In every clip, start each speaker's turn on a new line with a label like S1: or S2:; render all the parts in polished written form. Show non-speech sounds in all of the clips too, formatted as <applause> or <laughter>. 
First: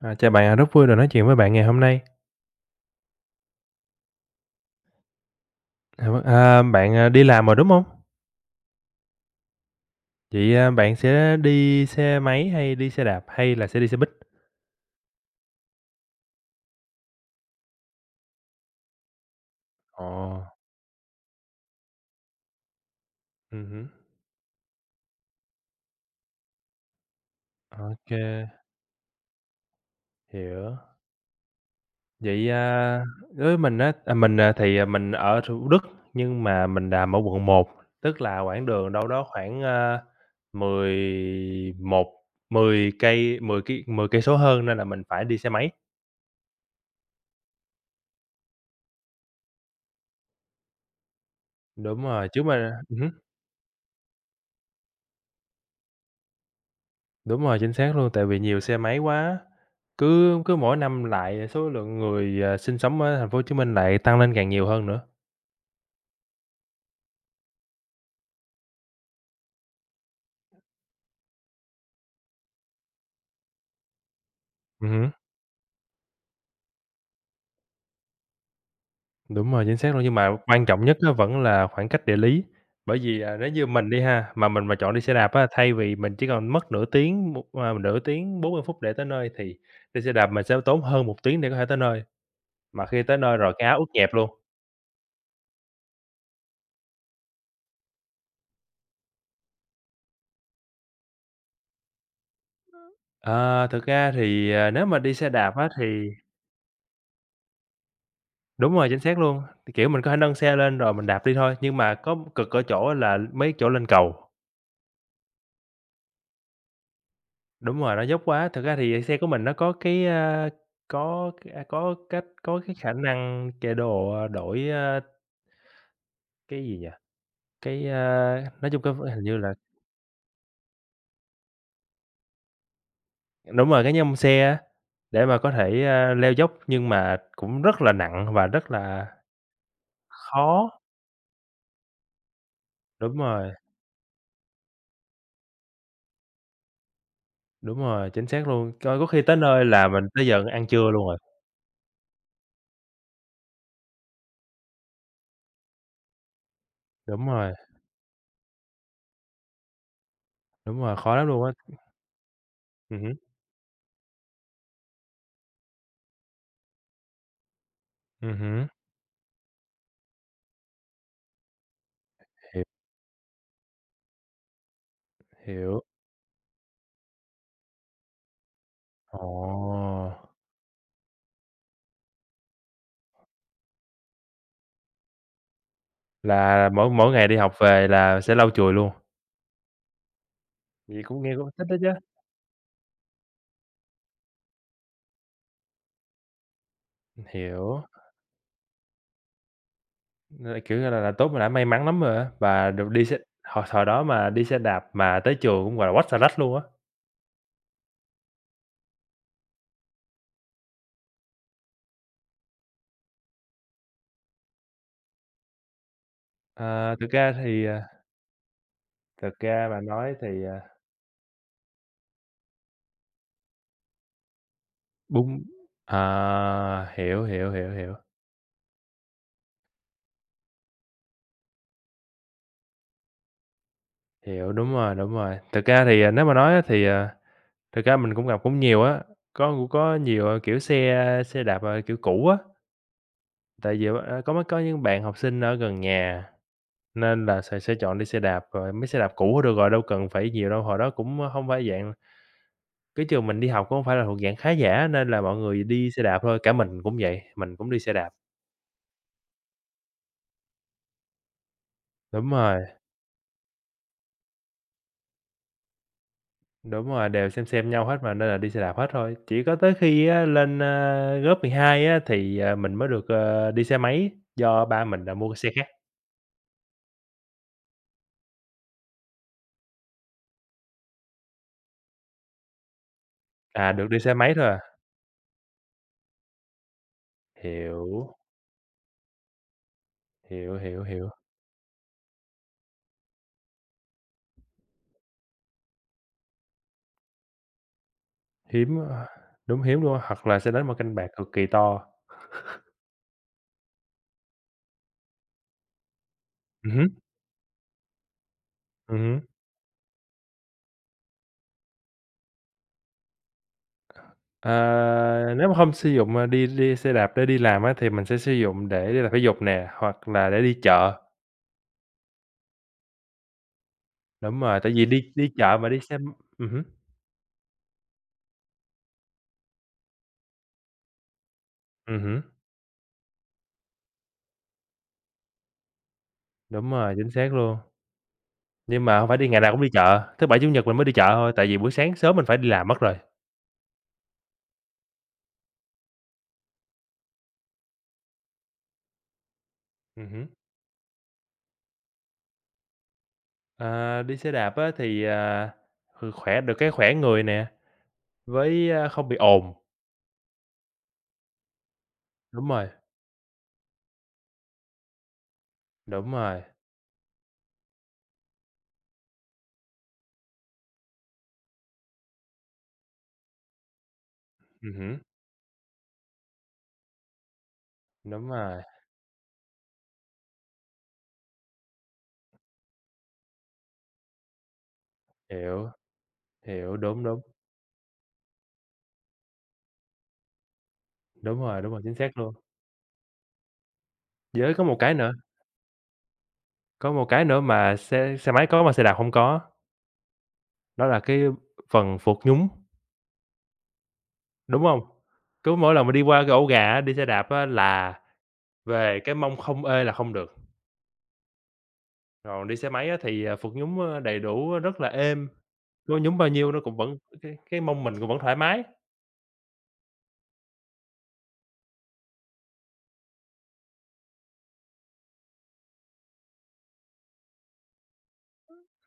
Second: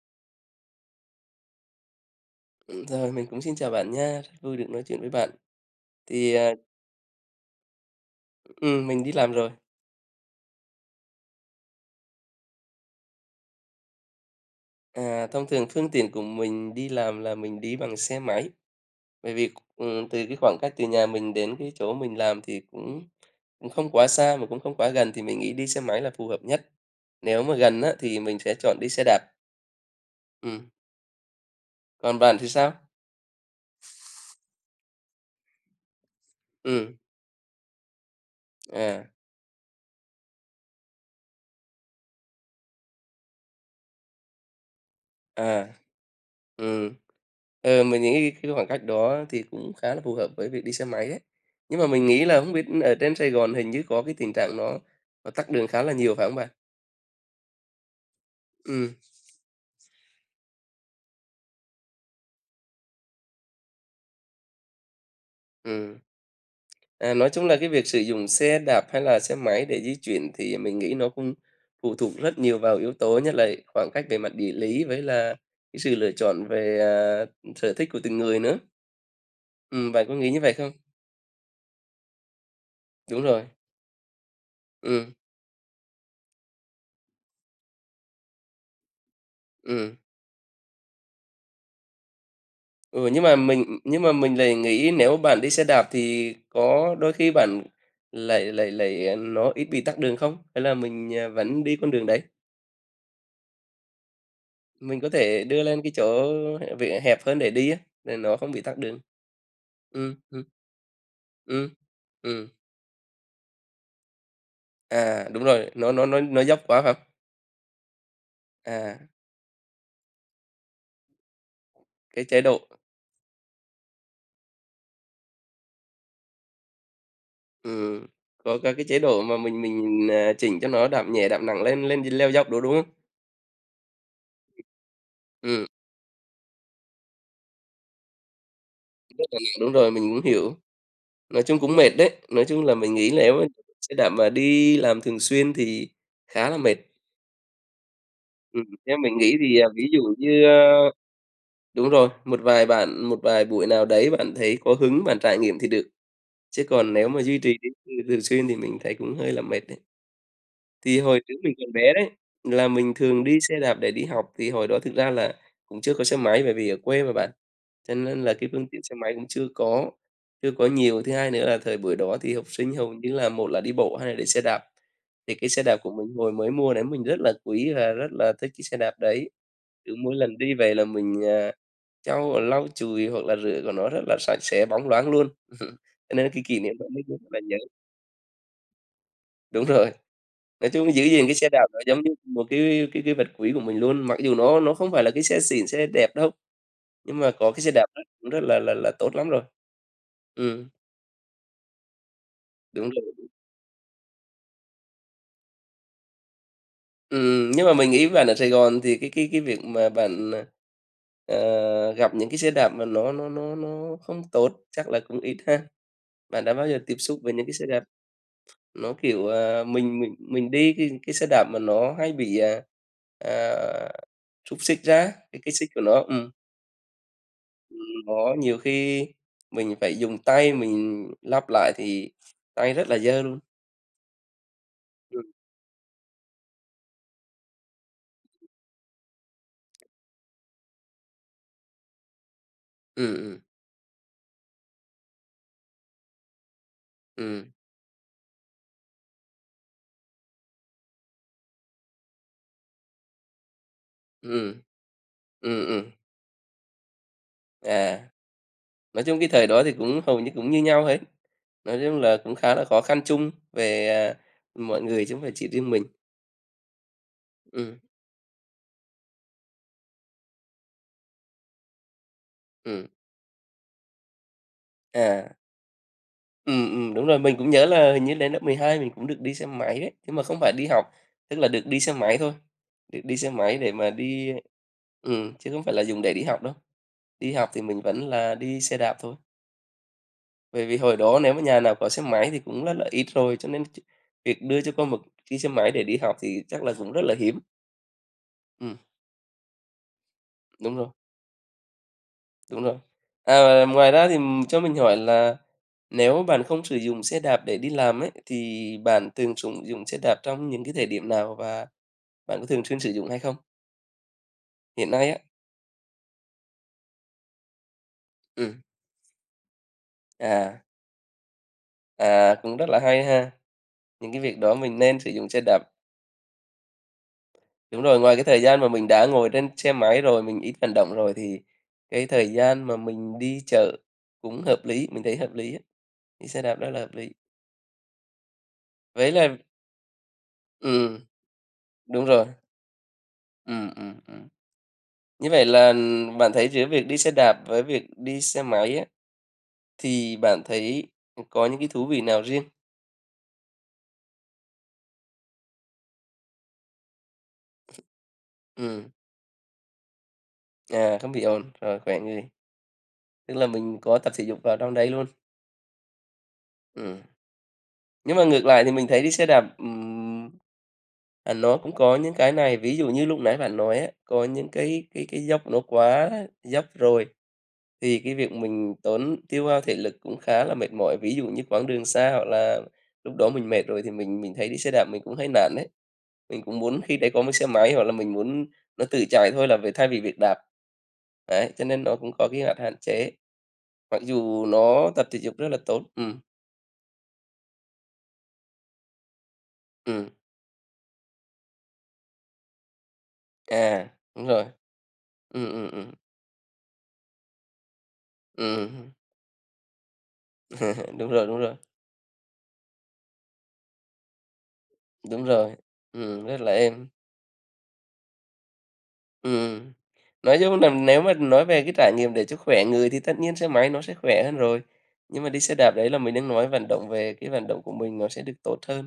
S1: Chào bạn, rất vui được nói chuyện với bạn ngày hôm nay.
S2: Rồi, mình cũng xin chào bạn nha, rất vui được nói chuyện với bạn.
S1: Vâng,
S2: Thì,
S1: bạn đi làm rồi, đúng không?
S2: mình đi làm rồi,
S1: Vậy, bạn sẽ đi xe máy hay đi xe đạp hay là sẽ đi xe buýt?
S2: thông thường phương tiện của mình đi làm là mình đi bằng xe máy, bởi vì,
S1: Ồ,
S2: từ cái khoảng cách từ nhà mình đến cái chỗ mình làm thì cũng cũng
S1: hứm.
S2: không quá xa mà cũng không quá gần, thì mình nghĩ đi xe máy là phù hợp nhất. Nếu mà gần á,
S1: Ok,
S2: thì mình sẽ chọn đi xe đạp. Ừm,
S1: hiểu.
S2: Còn bạn thì
S1: Vậy,
S2: sao?
S1: đối với mình á, à, mình, à, thì, à, mình ở Thủ Đức nhưng mà mình
S2: Ừm,
S1: làm ở quận một, tức là quãng đường
S2: à.
S1: đâu đó khoảng, mười một, mười cây, 10 ki 10 cây số hơn nên là mình phải đi xe
S2: À.
S1: máy.
S2: Ừm. Ờ, mình nghĩ cái khoảng cách đó thì cũng khá là phù hợp với việc đi xe máy đấy. Nhưng mà
S1: Đúng
S2: mình nghĩ
S1: rồi,
S2: là
S1: chứ
S2: không biết
S1: mà
S2: ở trên Sài Gòn hình như có cái tình trạng nó tắc đường khá là nhiều phải không bạn?
S1: đúng rồi, chính xác luôn, tại vì nhiều xe
S2: Ừ,
S1: máy quá, cứ cứ mỗi năm lại số lượng người, sinh sống ở thành phố Hồ Chí Minh lại tăng lên càng nhiều hơn nữa.
S2: ừm. À, nói chung là cái việc sử dụng xe đạp hay là xe máy để di chuyển thì mình nghĩ nó cũng phụ thuộc rất nhiều vào yếu tố, nhất là khoảng cách về mặt địa lý với
S1: Hứm,
S2: là cái sự lựa chọn về, sở thích của từng người nữa.
S1: đúng rồi, chính xác luôn,
S2: Bạn có
S1: nhưng
S2: nghĩ
S1: mà
S2: như vậy
S1: quan
S2: không?
S1: trọng nhất á vẫn là khoảng cách địa lý, bởi vì,
S2: Đúng rồi.
S1: nếu như mình đi ha, mà mình chọn đi
S2: Ừ,
S1: xe đạp á, thay vì mình chỉ còn mất nửa tiếng, nửa tiếng 40 phút để tới nơi thì
S2: ừ.
S1: đi xe đạp mình sẽ tốn hơn một tiếng để có thể tới nơi, mà khi
S2: Ừ,
S1: tới
S2: nhưng mà
S1: nơi rồi cái
S2: mình
S1: áo ướt nhẹp luôn.
S2: lại nghĩ nếu bạn đi xe đạp thì có đôi khi bạn lại lại lại, nó ít bị tắc đường không? Hay là mình, vẫn đi con đường đấy?
S1: Ờ, thực ra thì, nếu mà
S2: Mình có
S1: đi xe
S2: thể
S1: đạp
S2: đưa
S1: á
S2: lên
S1: thì
S2: cái chỗ vỉa hẹp hơn để đi á, để nó không bị
S1: đúng
S2: tắc
S1: rồi,
S2: đường.
S1: chính xác luôn. Thì, kiểu, mình có
S2: Ừ
S1: thể nâng
S2: ừ
S1: xe lên rồi mình đạp đi thôi,
S2: ừ
S1: nhưng mà có
S2: ừm.
S1: cực ở chỗ là mấy chỗ lên cầu.
S2: À, đúng rồi, nó dốc quá phải không?
S1: Đúng rồi, nó dốc quá. Thực ra
S2: À,
S1: thì xe của mình nó có cái, a, có
S2: cái
S1: cách
S2: chế
S1: có
S2: độ
S1: cái khả năng đổi, cái gì nhỉ? Cái,
S2: ừm,
S1: a,
S2: có
S1: nói
S2: có
S1: chung
S2: cái
S1: cái
S2: chế độ
S1: hình
S2: mà
S1: như là
S2: mình, chỉnh cho nó đạp nhẹ, đạp nặng lên lên leo dốc đồ, đúng không?
S1: đúng rồi, cái nhông xe á, để mà có
S2: Ừ
S1: thể, leo dốc nhưng mà cũng rất là nặng và rất là
S2: đúng rồi, mình cũng hiểu.
S1: khó.
S2: Nói chung cũng mệt đấy, nói chung là mình nghĩ
S1: Đúng
S2: nếu mà
S1: rồi,
S2: xe đạp mà đi làm thường xuyên thì khá là mệt.
S1: đúng rồi, chính xác luôn.
S2: Theo
S1: Coi có
S2: mình
S1: khi
S2: nghĩ
S1: tới
S2: thì,
S1: nơi
S2: ví
S1: là
S2: dụ
S1: mình tới
S2: như,
S1: giờ ăn trưa luôn rồi.
S2: đúng rồi, một vài buổi nào đấy bạn thấy có hứng bạn trải nghiệm thì được, chứ còn nếu mà
S1: Đúng
S2: duy
S1: rồi,
S2: trì đến, thường xuyên thì mình thấy cũng hơi là mệt đấy.
S1: đúng rồi,
S2: Thì
S1: khó
S2: hồi
S1: lắm
S2: trước
S1: luôn
S2: mình còn
S1: á.
S2: bé đấy, là mình
S1: Hứm.
S2: thường đi xe đạp để đi học, thì hồi đó thực ra là cũng chưa có xe máy, bởi vì ở quê mà bạn, cho nên là cái phương
S1: Hứm,
S2: tiện xe máy cũng chưa có nhiều. Thứ hai nữa là thời buổi đó thì học sinh hầu như là một là đi bộ, hai là để xe đạp. Thì cái xe đạp
S1: hiểu.
S2: của mình hồi mới mua đấy mình rất là quý và rất là thích cái xe đạp
S1: Ồ,
S2: đấy. Cứ mỗi lần đi về là mình, lau chùi hoặc là rửa của nó rất là sạch sẽ, bóng loáng luôn. <laughs> Cho nên cái kỷ
S1: là
S2: niệm đó
S1: mỗi
S2: mình
S1: mỗi
S2: rất
S1: ngày đi
S2: là
S1: học
S2: nhớ.
S1: về là sẽ lau chùi luôn?
S2: Đúng rồi. Nói chung
S1: Vậy
S2: giữ
S1: cũng
S2: gìn
S1: nghe
S2: cái xe
S1: cũng thích
S2: đạp
S1: đó
S2: nó
S1: chứ.
S2: giống như một cái vật quý của mình luôn, mặc dù nó không phải là cái xe xịn, xe đẹp đâu, nhưng mà có cái xe
S1: Hiểu,
S2: đạp cũng rất là tốt lắm rồi.
S1: là,
S2: Ừm,
S1: kiểu như là tốt mà đã may mắn lắm rồi á, và
S2: đúng
S1: được đi xe
S2: rồi.
S1: hồi hồi đó mà đi xe đạp mà tới trường cũng, gọi là, quách xà lách luôn á.
S2: Nhưng mà mình nghĩ bạn ở Sài Gòn thì cái việc mà bạn, gặp những cái xe đạp mà nó không tốt chắc là cũng ít ha? Bạn đã bao giờ tiếp
S1: Ờ, thực
S2: xúc
S1: ra
S2: với những cái xe
S1: thì,
S2: đạp nó, kiểu,
S1: thực ra mà
S2: mình
S1: nói
S2: mình
S1: thì,
S2: mình đi cái xe đạp mà nó hay bị, à, xúc xích ra, cái
S1: bún
S2: cái xích của nó, ừm.
S1: hiểu,
S2: Ừm, Đó, nhiều khi mình phải dùng tay mình lắp lại thì tay rất là dơ luôn.
S1: hiểu, đúng rồi, đúng
S2: Ừ
S1: rồi. Thực ra thì, nếu mà nói á thì, thực ra mình cũng gặp cũng nhiều á, có cũng có nhiều, ờ, kiểu, xe xe đạp, ờ, kiểu, cũ á.
S2: ừ
S1: Tại vì á có những bạn học sinh ở gần nhà
S2: ừ
S1: nên là
S2: ừ
S1: sẽ chọn đi xe đạp, rồi mấy xe đạp cũ được rồi, đâu cần phải nhiều đâu. Hồi đó cũng không phải dạng cái trường mình đi học cũng không phải là thuộc dạng khá
S2: ừ
S1: giả nên là mọi người
S2: ừm.
S1: đi xe đạp thôi, cả mình cũng vậy, mình cũng đi xe
S2: À,
S1: đạp.
S2: nói chung cái thời đó thì cũng hầu như cũng như nhau hết. Nói chung là
S1: Đúng
S2: cũng khá
S1: rồi,
S2: là khó khăn chung về, mọi người chứ không phải chỉ riêng mình.
S1: đúng rồi, đều xem
S2: Ừ
S1: nhau hết mà nên là đi xe đạp hết thôi. Chỉ có tới khi á lên, lớp 12 á thì, mình
S2: ừ
S1: mới được, ờ, đi xe máy do ba mình là mua
S2: à,
S1: cái xe khác,
S2: ừ ừ đúng rồi, mình cũng nhớ là hình như đến lớp 12 mình cũng được đi xe máy đấy, nhưng mà không phải đi học, tức là được đi xe máy thôi, được đi xe máy để
S1: được
S2: mà
S1: đi xe
S2: đi
S1: máy thôi à.
S2: chứ không phải là dùng để đi học đâu. Đi học thì mình vẫn
S1: Hiểu,
S2: là đi xe đạp thôi, bởi vì hồi
S1: hiểu.
S2: đó nếu mà nhà nào có xe máy thì cũng rất là ít rồi, cho nên việc đưa cho con một chiếc xe máy để đi học thì chắc là cũng rất là hiếm. Ừm,
S1: Hiếm, đúng, hiếm luôn á, hoặc là sẽ đánh một
S2: đúng rồi,
S1: canh bạc cực kỳ to.
S2: đúng rồi. À, ngoài ra thì, cho mình hỏi là nếu bạn không sử
S1: Hứm,
S2: dụng xe đạp để đi làm ấy, thì bạn
S1: hứm.
S2: thường sử dụng xe đạp trong những cái thời điểm nào và bạn có thường xuyên sử dụng hay không? Hiện nay á,
S1: Ờ, nếu mà hông sử dụng, đi đi xe đạp để đi làm á, thì mình sẽ sử
S2: ừm,
S1: dụng để đi tập thể dục nè, hoặc là để đi
S2: à,
S1: chợ.
S2: cũng rất là hay ha, những cái việc
S1: Đúng
S2: đó
S1: rồi, tại
S2: mình
S1: vì
S2: nên sử
S1: đi
S2: dụng
S1: đi
S2: xe
S1: chợ
S2: đạp.
S1: mà đi xe hứm,
S2: Đúng rồi, ngoài cái thời gian mà mình đã ngồi trên xe máy rồi, mình ít vận động rồi thì cái
S1: hứm,
S2: thời gian mà mình đi chợ cũng hợp lý, mình thấy hợp lý á, đi xe đạp đó
S1: đúng
S2: là hợp
S1: rồi,
S2: lý.
S1: chính xác luôn. Nhưng mà hông
S2: Vậy
S1: phải đi
S2: là
S1: ngày nào cũng đi chợ, thứ Bảy, Chủ nhật mình mới đi
S2: ừm,
S1: chợ thôi, tại vì buổi sáng
S2: đúng
S1: sớm mình
S2: rồi,
S1: phải đi làm mất rồi.
S2: ừm, ừm, ừm. Như vậy là bạn thấy giữa việc đi xe đạp với việc đi xe máy á, thì
S1: Hứm.
S2: bạn thấy có những cái thú vị nào riêng?
S1: Ờ, đi xe đạp á thì, kh khỏe được cái khỏe người nè, với,
S2: Ừm,
S1: không bị ồn.
S2: Không bị ồn, rồi khỏe người,
S1: Đúng rồi,
S2: tức là mình có tập thể dục vào trong đấy luôn.
S1: đúng rồi,
S2: Ừm. Nhưng mà ngược lại thì mình thấy đi xe đạp, nó cũng có những cái này, ví dụ như lúc nãy bạn nói á, có những cái
S1: hứm.
S2: cái cái dốc nó quá dốc rồi, thì cái
S1: Đúng
S2: việc
S1: rồi,
S2: mình tốn tiêu hao thể lực cũng khá là mệt mỏi. Ví dụ như quãng đường xa hoặc là lúc đó mình mệt rồi thì mình thấy đi xe đạp mình cũng hay nản đấy
S1: hiểu,
S2: mình cũng
S1: hiểu,
S2: muốn khi
S1: đúng,
S2: đấy
S1: đúng,
S2: có một xe máy hoặc là mình muốn nó tự chạy thôi là về thay vì việc đạp. Đấy, cho
S1: đúng rồi,
S2: nên
S1: chính
S2: nó cũng
S1: xác
S2: có
S1: luôn.
S2: cái hạn hạn chế, mặc dù
S1: Với có một
S2: nó
S1: cái
S2: tập
S1: nữa,
S2: thể dục rất là tốt.
S1: có một cái nữa mà xe xe máy có mà xe đạp hông có,
S2: Ừm.
S1: đó là cái phần phượt nhúng,
S2: À, đúng rồi.
S1: đúng hông?
S2: Ừm,
S1: Cứ
S2: ừm,
S1: mỗi lần
S2: ừm.
S1: mà đi qua cái ổ gà á, đi xe đạp á là
S2: Ừm,
S1: về cái mông không ê là không được,
S2: <laughs> đúng rồi, đúng rồi,
S1: còn đi xe máy á thì, phượt nhúng, ơ, đầy đủ, ơ, rất là
S2: đúng
S1: êm,
S2: rồi.
S1: có nhúng bao
S2: Rất
S1: nhiêu
S2: là
S1: nó cũng
S2: êm.
S1: vẫn cái mông mình cũng vẫn thoải mái.
S2: Ừm. Nói chung là nếu mà nói về cái trải nghiệm để cho khỏe người thì tất nhiên xe máy nó sẽ khỏe hơn rồi, nhưng mà đi xe đạp đấy là mình đang nói vận động về cái vận động của mình nó sẽ được tốt hơn.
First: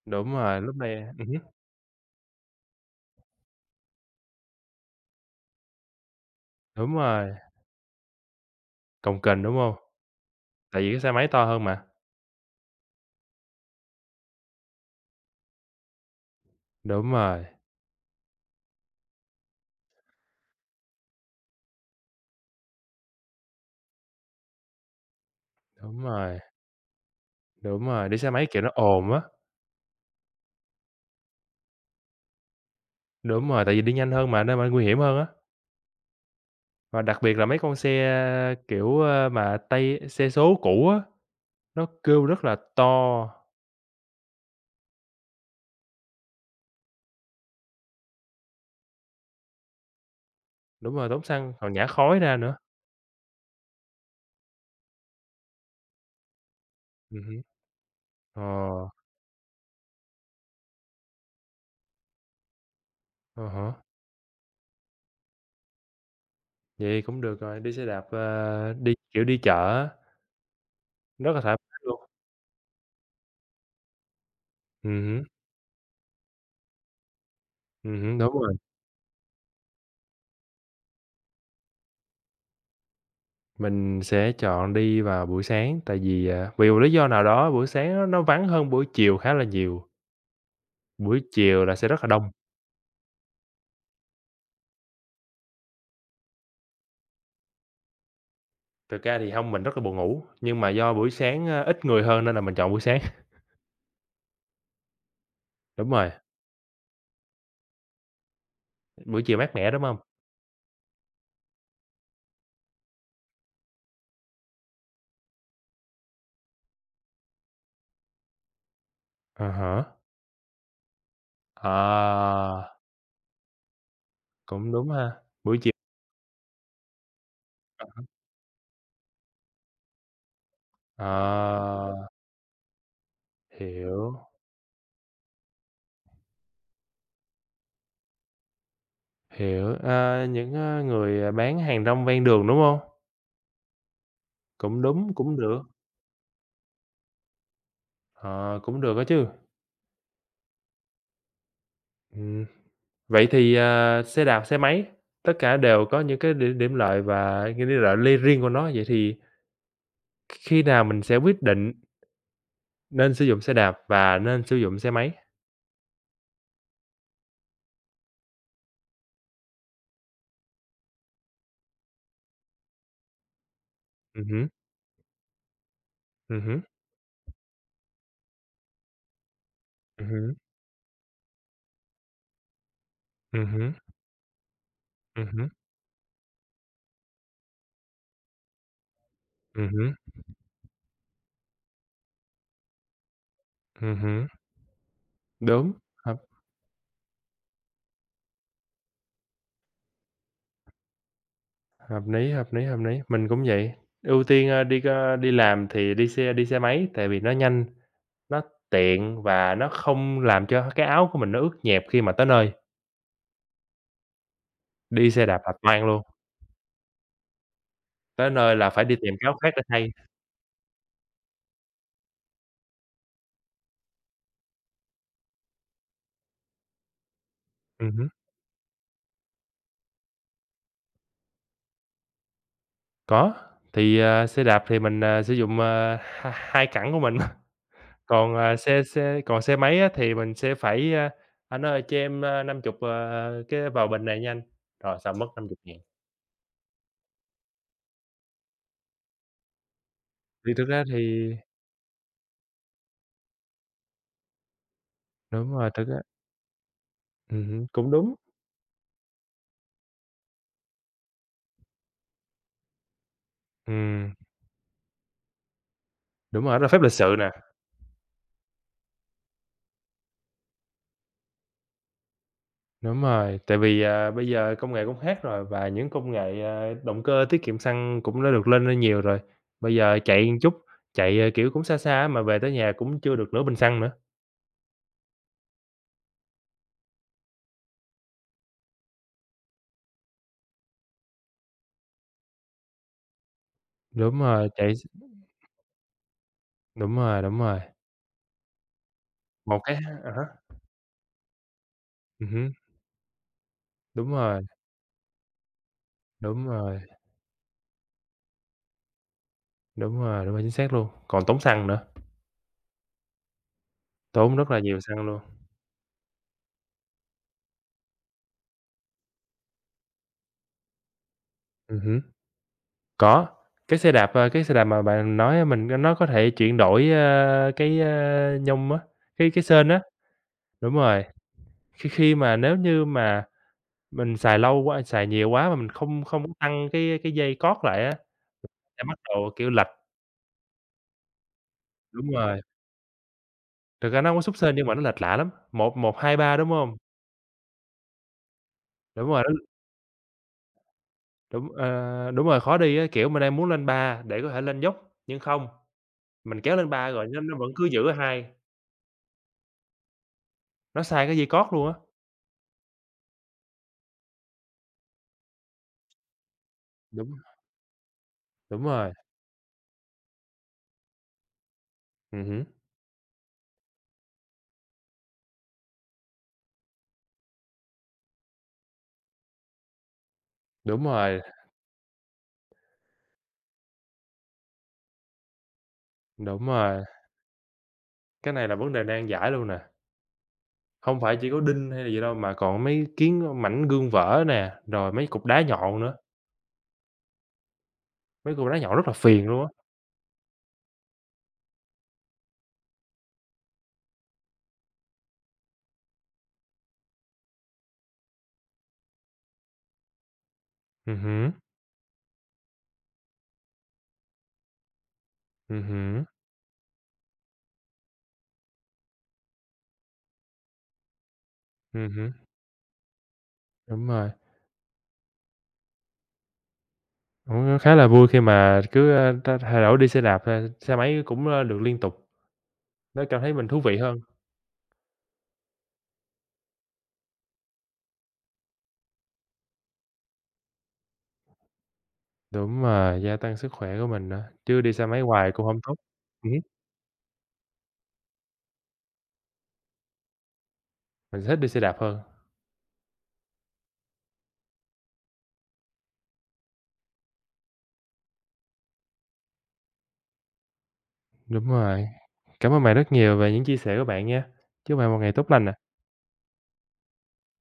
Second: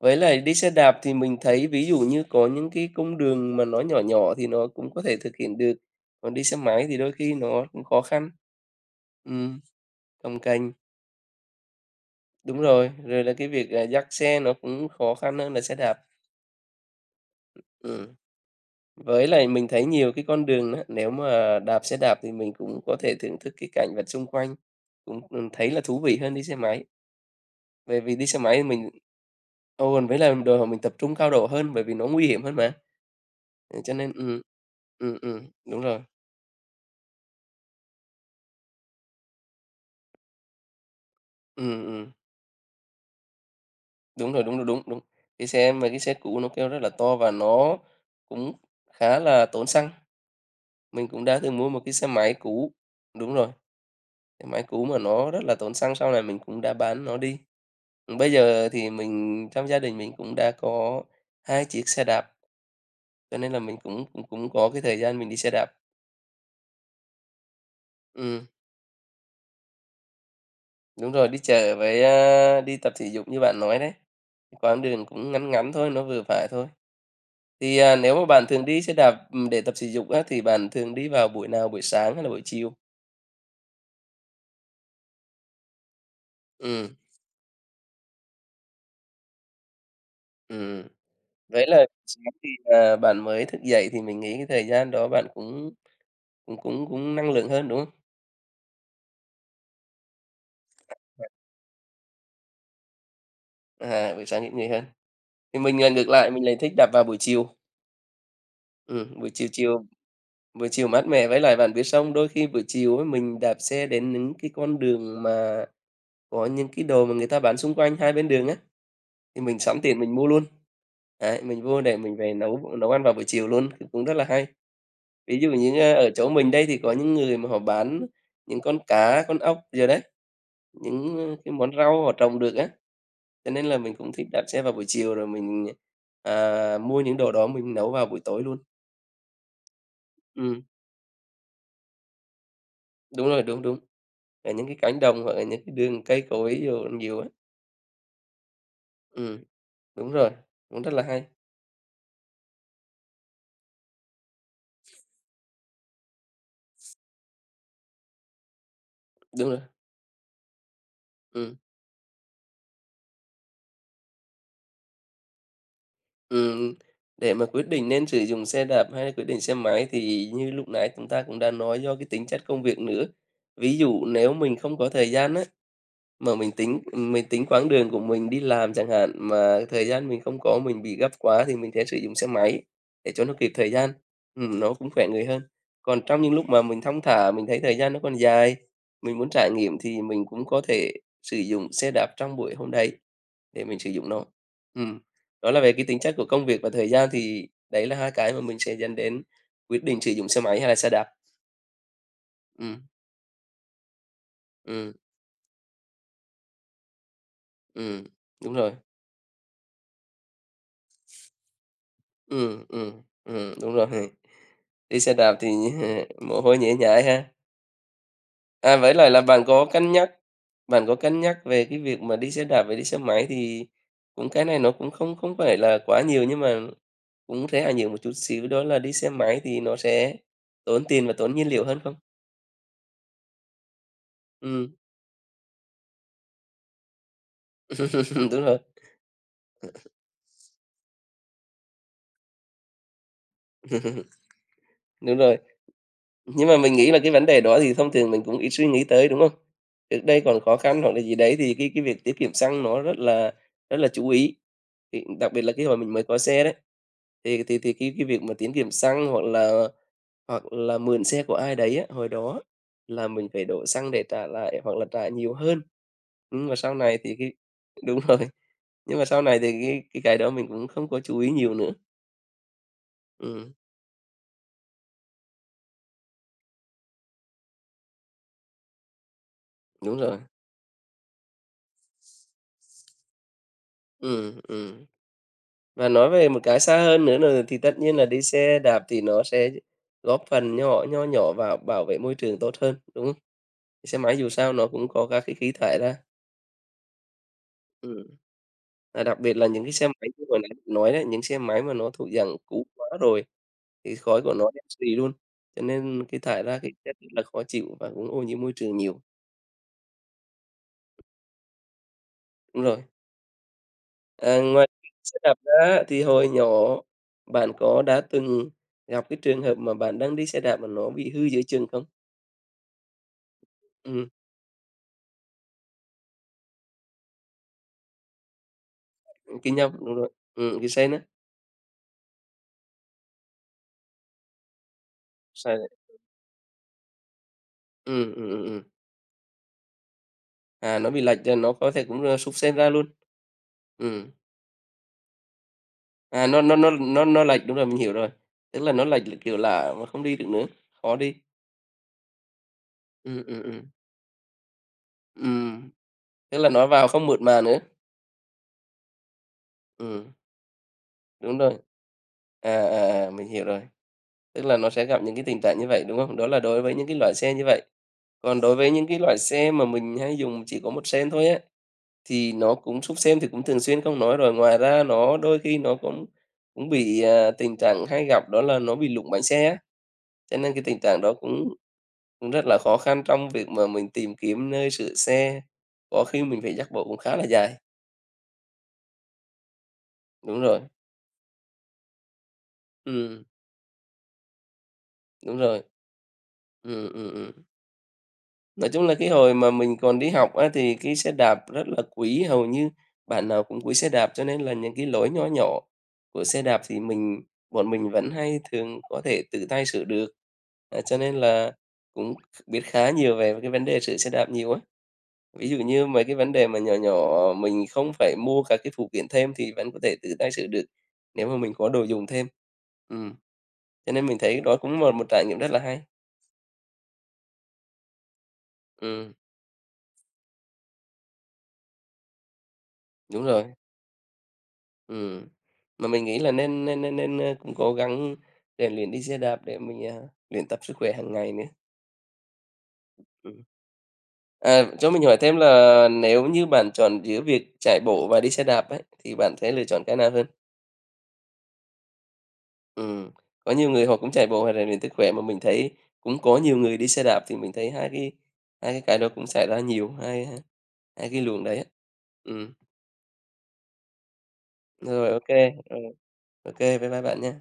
S2: Với
S1: Đúng
S2: lại đi
S1: rồi,
S2: xe
S1: lúc này
S2: đạp thì mình
S1: hứm,
S2: thấy ví dụ như có những cái cung đường mà nó nhỏ nhỏ thì nó cũng có thể thực hiện được, còn đi xe máy
S1: đúng
S2: thì đôi
S1: rồi,
S2: khi nó cũng khó khăn.
S1: cồng kềnh, đúng
S2: Ừm,
S1: hông?
S2: cồng kềnh.
S1: Tại vì cái xe máy to hơn mà.
S2: Đúng rồi, rồi là cái việc, dắt xe nó cũng khó khăn hơn là xe đạp.
S1: Đúng rồi,
S2: Ừm, với lại mình thấy nhiều cái con đường á, nếu mà đạp xe đạp thì mình cũng có thể thưởng thức cái cảnh vật xung quanh, cũng, thấy là thú
S1: đúng
S2: vị hơn
S1: rồi.
S2: đi xe máy.
S1: Đúng
S2: Bởi
S1: rồi,
S2: vì
S1: đi
S2: đi
S1: xe
S2: xe
S1: máy,
S2: máy thì
S1: kiểu, nó
S2: mình
S1: ồn á.
S2: ồn với lại đòi hỏi mình tập trung cao độ hơn, bởi vì nó nguy hiểm hơn mà,
S1: Đúng rồi, tại
S2: ừ,
S1: vì đi
S2: cho nên
S1: nhanh hơn mà, nên mà nguy hiểm hơn á.
S2: đúng rồi,
S1: Và đặc biệt là mấy con xe, kiểu, ơ, mà tay xe số cũ á,
S2: ừm,
S1: nó
S2: ừm,
S1: kêu rất là to.
S2: đúng rồi, đúng, rồi, đúng, đúng. Cái xe cũ nó kêu rất là to và nó cũng khá là tốn xăng,
S1: Đúng
S2: mình
S1: rồi, tốn
S2: cũng đã
S1: xăng,
S2: từng mua
S1: còn
S2: một
S1: nhả
S2: cái xe
S1: khói
S2: máy
S1: ra nữa.
S2: cũ đúng rồi. Cái máy cũ mà nó rất là tốn xăng, sau này mình cũng đã bán nó đi.
S1: Hứm.
S2: Bây
S1: Ờ,
S2: giờ thì mình trong gia đình mình cũng đã có 2 chiếc xe đạp, cho
S1: à
S2: nên là mình
S1: há,
S2: cũng cũng cũng có cái thời gian mình đi xe đạp.
S1: vậy cũng được rồi, đi xe đạp,
S2: Ừm,
S1: ờ, đi, kiểu, đi chợ á,
S2: đúng rồi,
S1: rất
S2: đi
S1: là thoải
S2: chợ
S1: mái
S2: với,
S1: luôn.
S2: đi tập thể dục như bạn nói đấy, quãng đường
S1: Hứm,
S2: cũng ngắn ngắn thôi, nó vừa phải thôi. Thì, nếu
S1: hứm,
S2: mà
S1: đúng
S2: bạn
S1: rồi.
S2: thường đi xe đạp, để tập thể dục á, thì bạn thường đi vào buổi nào, buổi sáng hay là buổi chiều?
S1: Mình sẽ chọn đi vào buổi sáng, tại vì, vì một lý
S2: Ừm,
S1: do nào đó buổi sáng nó vắng hơn buổi chiều khá là nhiều.
S2: ừm,
S1: Buổi chiều
S2: Vậy
S1: là
S2: là
S1: sẽ rất là
S2: sáng
S1: đông.
S2: thì, bạn mới thức dậy thì mình nghĩ cái thời gian đó bạn cũng cũng cũng cũng năng lượng hơn, đúng không?
S1: Thực ra thì hông, mình rất là buồn ngủ, nhưng mà do buổi sáng, ít người hơn nên là mình chọn buổi sáng. <laughs>
S2: À, buổi sáng ít người hơn. Thì mình,
S1: Đúng
S2: ngược
S1: rồi,
S2: lại, mình lại thích đạp vào buổi chiều. Ừm,
S1: buổi
S2: buổi
S1: chiều
S2: chiều
S1: mát mẻ, đúng
S2: chiều
S1: hông?
S2: buổi chiều mát mẻ với lại bạn biết xong đôi khi buổi chiều ấy mình đạp xe đến những cái con đường mà có những cái đồ mà người ta bán xung quanh hai bên đường á, thì
S1: À
S2: mình sẵn
S1: há,
S2: tiền mình mua luôn. Đấy, mình
S1: ờ,
S2: vô để mình về nấu nấu ăn vào buổi chiều luôn, thì cũng rất là hay.
S1: cũng đúng ha,
S2: Ví dụ
S1: buổi chiều
S2: như á, ở chỗ mình đây thì có những người mà họ bán những con cá, con ốc giờ đấy,
S1: ờ,
S2: những cái món rau họ trồng được á. Cho nên là mình cũng
S1: hiểu,
S2: thích đạp xe vào buổi chiều rồi mình, à, mua những đồ đó mình nấu vào buổi tối luôn.
S1: hiểu, những,
S2: Ừm,
S1: người, bán hàng rong ven đường, đúng hông?
S2: đúng rồi, đúng, đúng, ở những cái
S1: Cũng
S2: cánh
S1: đúng,
S2: đồng hoặc
S1: cũng
S2: là những
S1: được,
S2: cái đường cây cối nhiều nhiều á.
S1: ờ, cũng được á chứ.
S2: Ừm, đúng rồi, cũng rất là hay.
S1: Ừm, vậy thì, xe đạp, xe máy, tất cả đều có những cái điểm điểm lợi và cái điểm lợi ly riêng của nó, vậy thì
S2: Đúng rồi,
S1: khi nào mình sẽ quyết
S2: ừm,
S1: định nên sử dụng xe đạp và nên sử dụng xe máy?
S2: ừm, để mà quyết định nên sử dụng xe đạp hay là quyết định xe máy thì như lúc nãy chúng ta cũng đã nói do cái tính chất công việc nữa. Ví dụ nếu
S1: Hứm,
S2: mình không có thời gian á, mà mình
S1: hứm,
S2: tính mình tính quãng đường của mình đi làm chẳng hạn, mà thời gian mình
S1: hứm,
S2: không có, mình bị gấp quá thì mình sẽ sử dụng xe máy để cho nó kịp thời
S1: hứm,
S2: gian, nó cũng khỏe người hơn.
S1: hứm,
S2: Còn trong những lúc mà mình thong thả, mình thấy thời gian nó còn dài, mình muốn trải nghiệm
S1: hứm,
S2: thì mình cũng có thể sử dụng xe đạp trong buổi hôm đấy để mình sử dụng nó.
S1: hứm.
S2: Ừm, đó là về
S1: Đúng,
S2: cái tính chất
S1: hợp
S2: của công việc và thời gian thì đấy là hai cái mà mình sẽ dẫn đến quyết định sử dụng xe máy hay là xe đạp.
S1: hợp
S2: Ừm,
S1: lý. Mình cũng vậy, ưu tiên,
S2: ừm,
S1: ơ, đi làm thì đi xe máy, tại vì nó nhanh,
S2: ừm,
S1: nó
S2: đúng rồi.
S1: tiện và nó không làm cho cái áo của mình nó ướt nhẹp khi mà tới nơi.
S2: Ừm, ừm, đúng rồi. Đi
S1: Đi
S2: xe
S1: xe
S2: đạp
S1: đạp
S2: thì
S1: là toang luôn,
S2: <laughs> mồ hôi nhễ nhại ha.
S1: tới nơi là
S2: À,
S1: phải
S2: với
S1: đi
S2: lại
S1: tìm
S2: là
S1: cái áo
S2: bạn
S1: khác để
S2: có
S1: thay.
S2: cân nhắc bạn có cân nhắc về cái việc mà đi xe đạp với đi xe máy thì cũng cái này nó cũng không không phải là quá nhiều nhưng mà cũng rẻ nhiều một
S1: Hứm,
S2: chút xíu, đó là đi xe máy thì nó sẽ tốn tiền và tốn nhiên liệu hơn không?
S1: có, thì, ờ, xe đạp
S2: Ừ
S1: thì mình, ờ, sử dụng, ờ, hai hai cẳng của mình.
S2: <laughs>
S1: Còn,
S2: đúng rồi,
S1: xe xe còn xe máy á thì mình sẽ phải, a: "Anh ơi, cho em, năm chục ờ, cái vào bình này nha anh." Rồi
S2: đúng
S1: xong mất
S2: rồi.
S1: năm chục 000
S2: Nhưng mà mình nghĩ là cái vấn đề đó thì thông thường mình cũng ít suy nghĩ tới, đúng không? Trước đây còn
S1: thì
S2: khó
S1: thực
S2: khăn
S1: ra
S2: hoặc là
S1: thì
S2: gì đấy thì cái việc tiết kiệm xăng nó rất là chú ý, thì đặc biệt
S1: đúng
S2: là cái
S1: rồi,
S2: hồi
S1: thực
S2: mình
S1: ra
S2: mới có xe đấy, thì thì
S1: hứm,
S2: thì
S1: cũng
S2: cái
S1: đúng.
S2: việc mà tiết kiệm xăng hoặc là mượn xe của ai đấy á, hồi đó là mình phải đổ xăng để
S1: Ừm,
S2: trả lại hoặc là trả nhiều hơn.
S1: đúng
S2: Nhưng mà
S1: rồi, đó là
S2: sau
S1: phép lịch
S2: này
S1: sự
S2: thì
S1: nè,
S2: cái <laughs> đúng rồi, nhưng mà sau này thì cái đó mình cũng không có chú ý nhiều nữa.
S1: đúng rồi,
S2: Ừm,
S1: tại vì, bây giờ công nghệ cũng khác rồi và những công nghệ, động cơ tiết kiệm xăng cũng đã được lên lên nhiều rồi. Bây
S2: đúng
S1: giờ
S2: rồi.
S1: chạy một chút, chạy, kiểu, cũng xa xa á mà về tới nhà cũng chưa được nửa bình xăng nữa.
S2: Ừ, ừ, và nói về một cái xa hơn nữa nà thì tất nhiên là đi xe đạp thì nó sẽ góp phần nhỏ nho nhỏ vào bảo vệ môi trường tốt hơn, đúng không? Xe máy
S1: Đúng
S2: dù
S1: rồi,
S2: sao nó
S1: chạy x
S2: cũng có các cái khí thải ra,
S1: đúng rồi,
S2: ừm, và đặc biệt là
S1: một
S2: những cái
S1: cái
S2: xe máy
S1: à há,
S2: như hồi nãy mình nói đấy, những xe máy mà nó thuộc dạng
S1: hứm,
S2: cũ quá rồi thì
S1: đúng
S2: khói của
S1: rồi,
S2: nó đen xì luôn, cho nên cái thải
S1: đúng
S2: ra cái
S1: rồi.
S2: chất rất là khó chịu và cũng ô nhiễm môi trường nhiều.
S1: Đúng rồi, đúng rồi, chính xác luôn, còn tốn xăng nữa,
S2: Đúng rồi.
S1: tốn
S2: À,
S1: rất là
S2: ngoài
S1: nhiều xăng
S2: xe
S1: luôn.
S2: đạp ra thì hồi nhỏ bạn có đã từng gặp cái trường hợp mà bạn đang đi xe đạp mà nó bị hư giữa chừng không?
S1: Hứm, có, cái xe
S2: Ừm.
S1: đạp, cái xe đạp mà bạn nói á, mình nó có thể chuyển đổi, ơ, cái, ơ, nhông á, cái
S2: Kinh
S1: sên
S2: nhông,
S1: á,
S2: đúng rồi. Chính
S1: đúng
S2: xác đó.
S1: rồi, khi khi mà nếu như mà mình xài lâu quá, xài nhiều quá mà
S2: Sao vậy?
S1: mình không không có tăng cái dây cót lại á,
S2: Ừ, ừm.
S1: sẽ bắt đầu, kiểu, lệch
S2: À, nó bị lệch cho nó có thể cũng,
S1: đúng
S2: xúc
S1: rồi,
S2: xếp ra luôn.
S1: thực ra
S2: Ừ,
S1: nó hông có xúc sên nhưng mà nó lệch lạ lắm, một một 2
S2: à,
S1: 3
S2: nó
S1: đúng
S2: nó nó
S1: hông?
S2: nó nó lệch, đúng rồi, mình hiểu rồi. Tức là nó lệch,
S1: Đúng rồi, nó
S2: kiểu là, mà không đi được nữa, khó đi.
S1: đúng, ờ, đúng rồi, khó đi á, kiểu, mình
S2: Ừ,
S1: đang
S2: ừ, ừ,
S1: muốn lên 3 để có thể lên dốc nhưng không.
S2: ừm, tức
S1: Mình
S2: là
S1: kéo
S2: nó
S1: lên
S2: vào
S1: 3 rồi
S2: không mượt
S1: nó
S2: mà
S1: vẫn
S2: nữa.
S1: cứ giữ ở 2,
S2: Ừ,
S1: nó sai cái dây
S2: đúng
S1: cót
S2: rồi.
S1: luôn á.
S2: À, à, à, mình hiểu rồi. Tức là nó sẽ gặp những cái tình trạng như vậy, đúng không? Đó là đối với những cái
S1: Đúng,
S2: loại xe như vậy. Còn đối
S1: đúng
S2: với những
S1: rồi,
S2: cái loại xe mà mình hay dùng chỉ có một sen thôi á, thì
S1: hứm,
S2: nó cũng súp sêm thì cũng thường xuyên không nói rồi, ngoài ra nó đôi khi nó cũng cũng bị, à, tình trạng hay gặp đó là nó bị lủng bánh xe á, cho nên cái tình
S1: đúng
S2: trạng đó
S1: rồi,
S2: cũng cũng rất là khó khăn trong việc mà mình tìm kiếm nơi sửa xe, có khi mình
S1: đúng
S2: phải dắt bộ
S1: rồi,
S2: cũng khá là dài.
S1: cái này là vấn đề nan giải luôn nè,
S2: Đúng rồi,
S1: hông phải chỉ có đinh hay là gì đâu mà còn mấy
S2: ừm,
S1: kiến mảnh gương vỡ nè, rồi mấy cục
S2: đúng
S1: đá
S2: rồi,
S1: nhọn nữa,
S2: ừ, ừ, ừm.
S1: mấy cục đá
S2: Nói
S1: nhọn
S2: chung
S1: rất là
S2: là cái
S1: phiền
S2: hồi
S1: luôn á.
S2: mà mình còn đi học á, thì cái xe đạp rất là quý, hầu như bạn nào cũng quý xe đạp, cho nên là những cái lỗi nhỏ nhỏ của xe đạp thì bọn mình vẫn hay thường có thể tự tay sửa được. À, cho nên
S1: Hứm,
S2: là cũng biết khá nhiều về cái vấn đề sửa xe đạp nhiều á. Ví dụ như mấy
S1: hứm,
S2: cái vấn đề mà nhỏ nhỏ mình không phải mua các cái phụ kiện thêm thì vẫn có thể tự tay sửa được, nếu mà mình có đồ dùng
S1: hứm,
S2: thêm. Ừm.
S1: đúng
S2: Cho nên
S1: rồi,
S2: mình thấy đó cũng là một trải nghiệm rất là hay.
S1: cũng khá là vui khi mà cứ,
S2: Ừm,
S1: ta thay đổi đi xe đạp, xe máy cũng, được liên tục, nó cảm
S2: đúng
S1: thấy
S2: rồi.
S1: mình thú vị hơn.
S2: Ừ, mà mình nghĩ là nên nên nên nên, ơ, cũng cố gắng rèn luyện đi xe đạp để mình, à, luyện tập sức khỏe hàng ngày nữa.
S1: Đúng rồi, gia tăng
S2: Ừm.
S1: sức khỏe của mình nữa, chứ
S2: À,
S1: đi xe
S2: cho
S1: máy
S2: mình hỏi
S1: hoài
S2: thêm
S1: cũng hổng tốt.
S2: là nếu
S1: Hứm.
S2: như bạn chọn giữa việc chạy bộ và đi xe đạp ấy, thì bạn sẽ lựa chọn cái nào hơn?
S1: Mình thích đi xe đạp hơn.
S2: Ừ, có nhiều người họ cũng chạy bộ hoặc rèn luyện sức khỏe mà mình thấy cũng có nhiều người đi xe đạp thì mình thấy hai cái cái đó cũng xảy ra nhiều, hai hai hai cái luồng
S1: Đúng
S2: đấy á.
S1: rồi.
S2: Ừm,
S1: Cảm ơn bạn rất nhiều về những chia sẻ của bạn nha. Chúc bạn một
S2: rồi,
S1: ngày tốt
S2: OK,
S1: lành ạ.
S2: kê, rồi, ô, bye bye bạn nha.